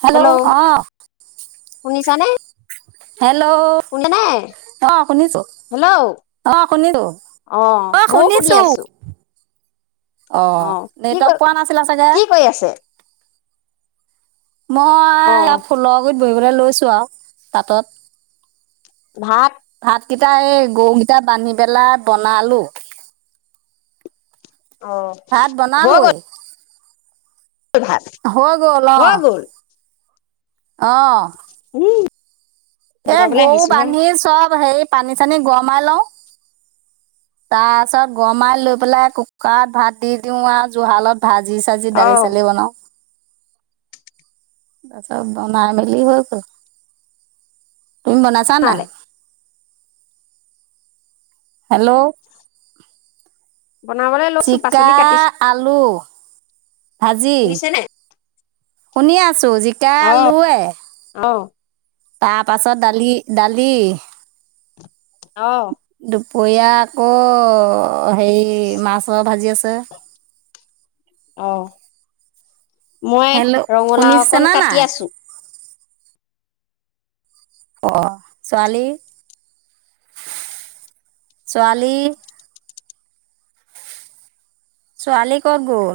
Hello অ শুনিছা নে হেল্ল' অ শুনিছো হেল্ল' অ শুনিছো অ ময়ো শুনি শুনিছো আছো অ কি ক নেটক পোৱা নাছিলে চাগে কি কৰি আছে অ মই ফুলৰ গ বহিবলৈ লৈছো আৰু তাঁতত। ভাত কেইটা এই গৰুকেইটা বান্ধি পেলাই বনালো। অ ভাত হই বনালোৱেই হৈ গল অ। হৈ গ'ল উম। এ বনাবলৈ গৰু আহিছোহে বান্ধি চব হেৰি পানী চানী গৰমাই লওঁ তাৰ পাছত গৰমাই লৈ পেলাই কুকাৰত ভাত দি দিওঁ আৰু জুহালত ভাজি চাজি, অ দালি চালি বনাওঁ। তাৰপাছত বনাই মেলি হৈ গল। তুমি বনাইচা নে বনালে নাই? হেল্ল'। বনাবলৈ লৈছো জিকা, পাচলি কাটিছো আলু ভাজি শুনিছে নে শুনিয়ে আছ চু, জিকা অ আলুয়ে। অ তাৰ পাছত, দালি দালি অ। দুপৰীয়া আকৌ অ হেৰি মাছৰ ভাজি আছে। অ মই হেল্ল' ৰঙালাও অকণ শুনিছেনে কাটি নাই আছো। অ ছোৱালী, ছোৱালী ছোৱালী কত গল?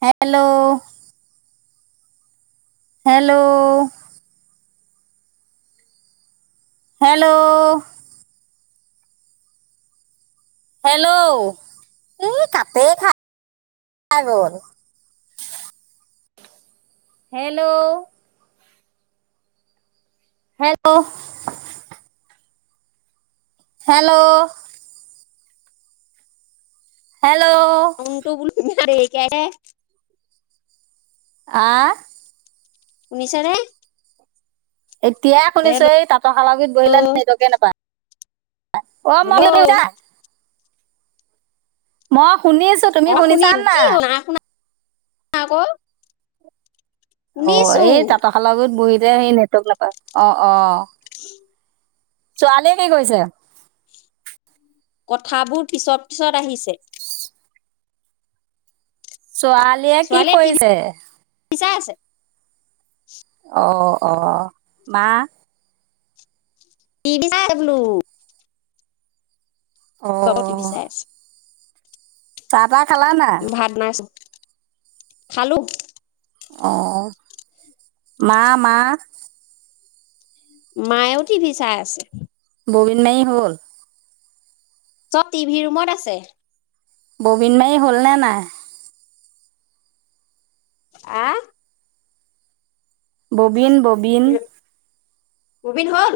হেল্ল'। হেল্ল'? হেল্ল'? হেল্ল', এই কাতে খাই গল। হেল্ল'? হেল্ল'? হেল্ল'? হেল বু [unintelligible] কে আহ। শুনিচানে? এতিয়াই শুনিছো এই তাঁতৰশাল গীত বহিলে নেটৱৰ্কে নাপায়। অ মই হেল্ল' শুনিছো ম শুনিছো তুমি শুনিছা নাই না ক' অ এই তাতৰ খাল আগত বহি যে সেই নেটৱৰ্ক নাপাই অ অ উ ছোৱালীয়ে কি কৰিছে কথাবোৰ পিছত পিছত আহিছে ছোৱালীয়ে কি ছোৱালীয়ে টিভি কৰিছে চাই আছে অ অ মা টিভি চাই বোলো অ যাবত বিচাই আছ তাৰপা খালানা ভাত বনাইছো খালো অ মা মা মায়েও টিভি চাই আছে ববিন মাৱি হ'ল চব টিভি ৰুমত আছে ববিন মাৰি হ'ল নে নাই আহ ববিন ববিন ববিন হল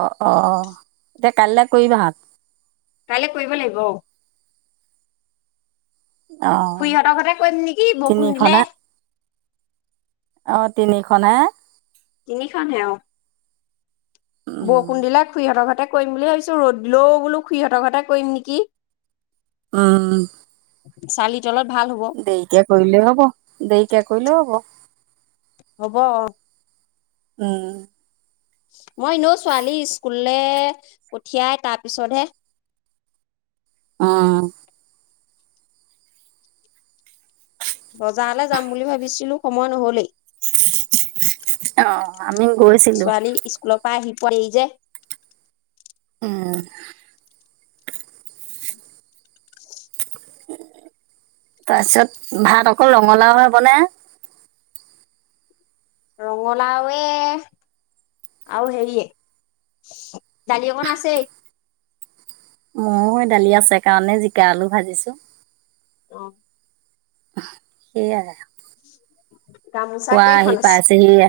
অ অ অ এতিয়া কাইলৈ কৰিবা হা কাইলে কৰিব লাগিব অ অ খুৰীহঁতৰ ঘতে কৱিম নেকি বষুণ দিলে তিনিখনে অ তিনিখন হে তিনিখন হে অ উম বৰষুণ দিলে খুৰীহঁতৰ ঘতে কৰিম বুলি ভাবিছো ৰ'দ দিলেও বোলো খুুৰীহঁতৰ ঘতে কৰিম নেকি উম চালি তলত ভাল হ'ব দেৱিকে কৰিলেও হ'ব দেৱিকে কৰিলেও হব হ'ব অ উম মই এনেও ছোৱালী স্কুললৈ পঠিয়াই তাৰপিছতহে, অ বজাৰলৈ যাম বুলি ভাবিছিলো সময় নহলেই। অহ। আমি গৈছিলো। পোৱাইযে, উম তাৰপিছত ভাত অকল ৰঙালাও হয় বনাই। ৰঙালাওয়ে আৰু হেৰি দালি অকন আছেই। ময়ো দালি আছে কাৰণে জিকা আলু ভাজিছো। অ সেইয়াই। গামোচা খোৱা আহি কেইখন আছে পাইছেহিহে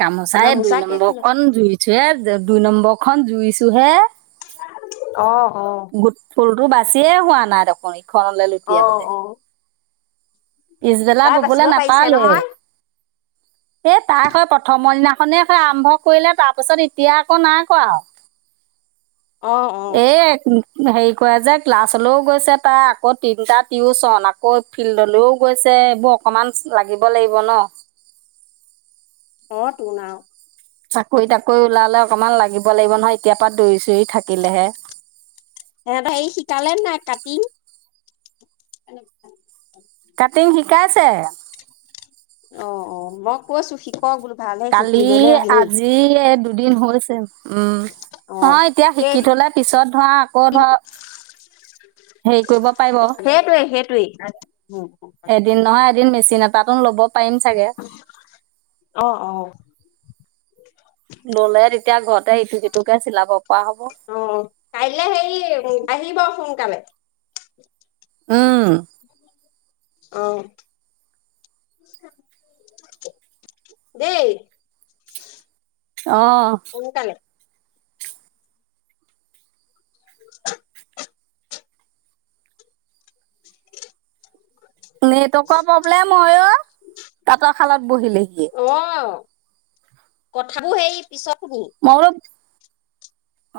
গামোচাই দুই গামোচা কেইখন আছে নম্বৰখন ধুইছোয়ে দুই নম্বৰ খন। জুইছো হে। আহ আহ ফুলতো বাচিয়ে হোৱা নাই দেখোন। খলৈ অ লুটিয়াবলে। অ পিছবেলা তাই ববলে বাচিব পাৰিছে নাপালোয়ে। নহয় এই তাই হয় প্ৰথমৰ দিনাখনে হয় আৰম্ভ কৰিলে তাৰ পিছত এতিয়া আকৌ নাই কোৱা। অ অ হেৰি কৰে যে ক্লাছলৈও গৈছে তাই। আকৌ তিনটা টিউচন আকৌ ফিল্ডলৈও, গৈছে এইবোৰ অকমান লাগিব লাগিব ন, অ তোন‌ আও। চাকৰি তাকৰি ওলালে অকমান লাগিব লাগিব নহয় এতিয়াৰ পৰা দৌৰি চৰি থাকিলেহে। সিহঁতে হেই শিকালে নাই কাটিং? কাটিং শিকাইছে। অ অ মই কৈছো শিক কালি আজি দু দিন হৈছে। উম অ নহয় এতিয়া সেই শিকি থলে পিছত ধৰা আকৌ ধৰ, হেৰি কৰিব পাৰিব সেইটোৱে সেইটোৱেই। এদিন নহয় মেচিন এটাতন ল'ব। পাৰিম চাগে। উম [inaudible] ল'লে তেতিয়া ঘৰতে ইটুসিটোকে চিলাব পৰা হ'ব। অ কাইলৈ হেৰি আহিব সোনকালে। উম আহ দেই। আহ। সোনকালে [unintelligible] নেটৱৰ্কৰ প্ৰব্লেম হয় অ তাঁতৰ খালত বহিলেহিয়? অ কথাবোৰ সেই। পিছত আকৈ বহিম। মই বোলো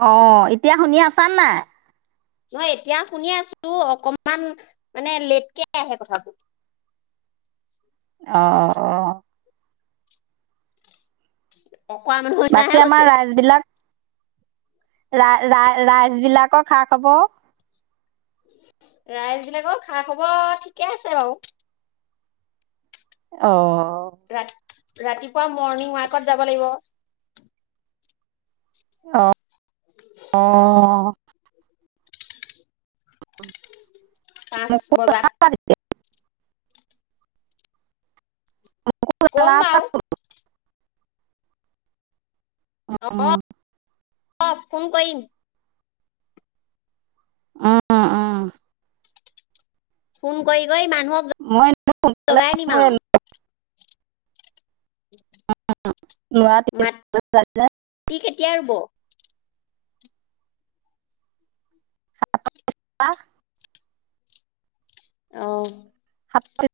অ এতিয়া শুনি আছা নাই। মই এতিয়া শুনি আছো অকমান মানে লেটকে আহে কথাতো। অ অ উ বাকী আমাৰ ৰাইজ বিলাক। ৰা ৰা ৰাইচ বিলাকো খা খবৰ। ৰাইজ বিলাকৰ খা খবৰ ঠিকে আছে বাৰু। অ ৰাতি। মৰ্ণিং ৱাকত যাব লাগিব। [unintelligible] অ অহ অহ। পাঁচ বজাত। কম বাৰু [inaudible] অ উম অ ফোন কৰিম। আহ আহ ফোন কৈ কৈ মাত। মই লগাই নিমা আই। উ ল'ৰা টো মাটি ইচকোল জাব যে। কেতিয়া ৰুব [inaudible] আহ াত পি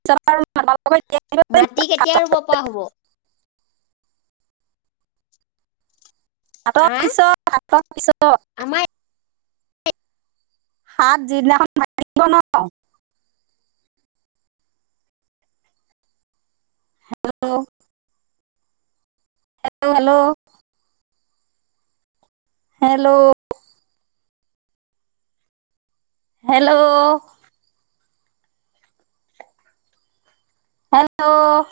[inaudible] মাটি কেতিয়া ৰুব পৰা হ'ব। অলপ আহ পিছত আহাৰৰ পিছত। আমাৰ হাত যিদিনাখন ভাঙিব নহয়। হেল্ল' হ হেল্ল' হেল্ল'। হেল্ল'। হেল্ল'।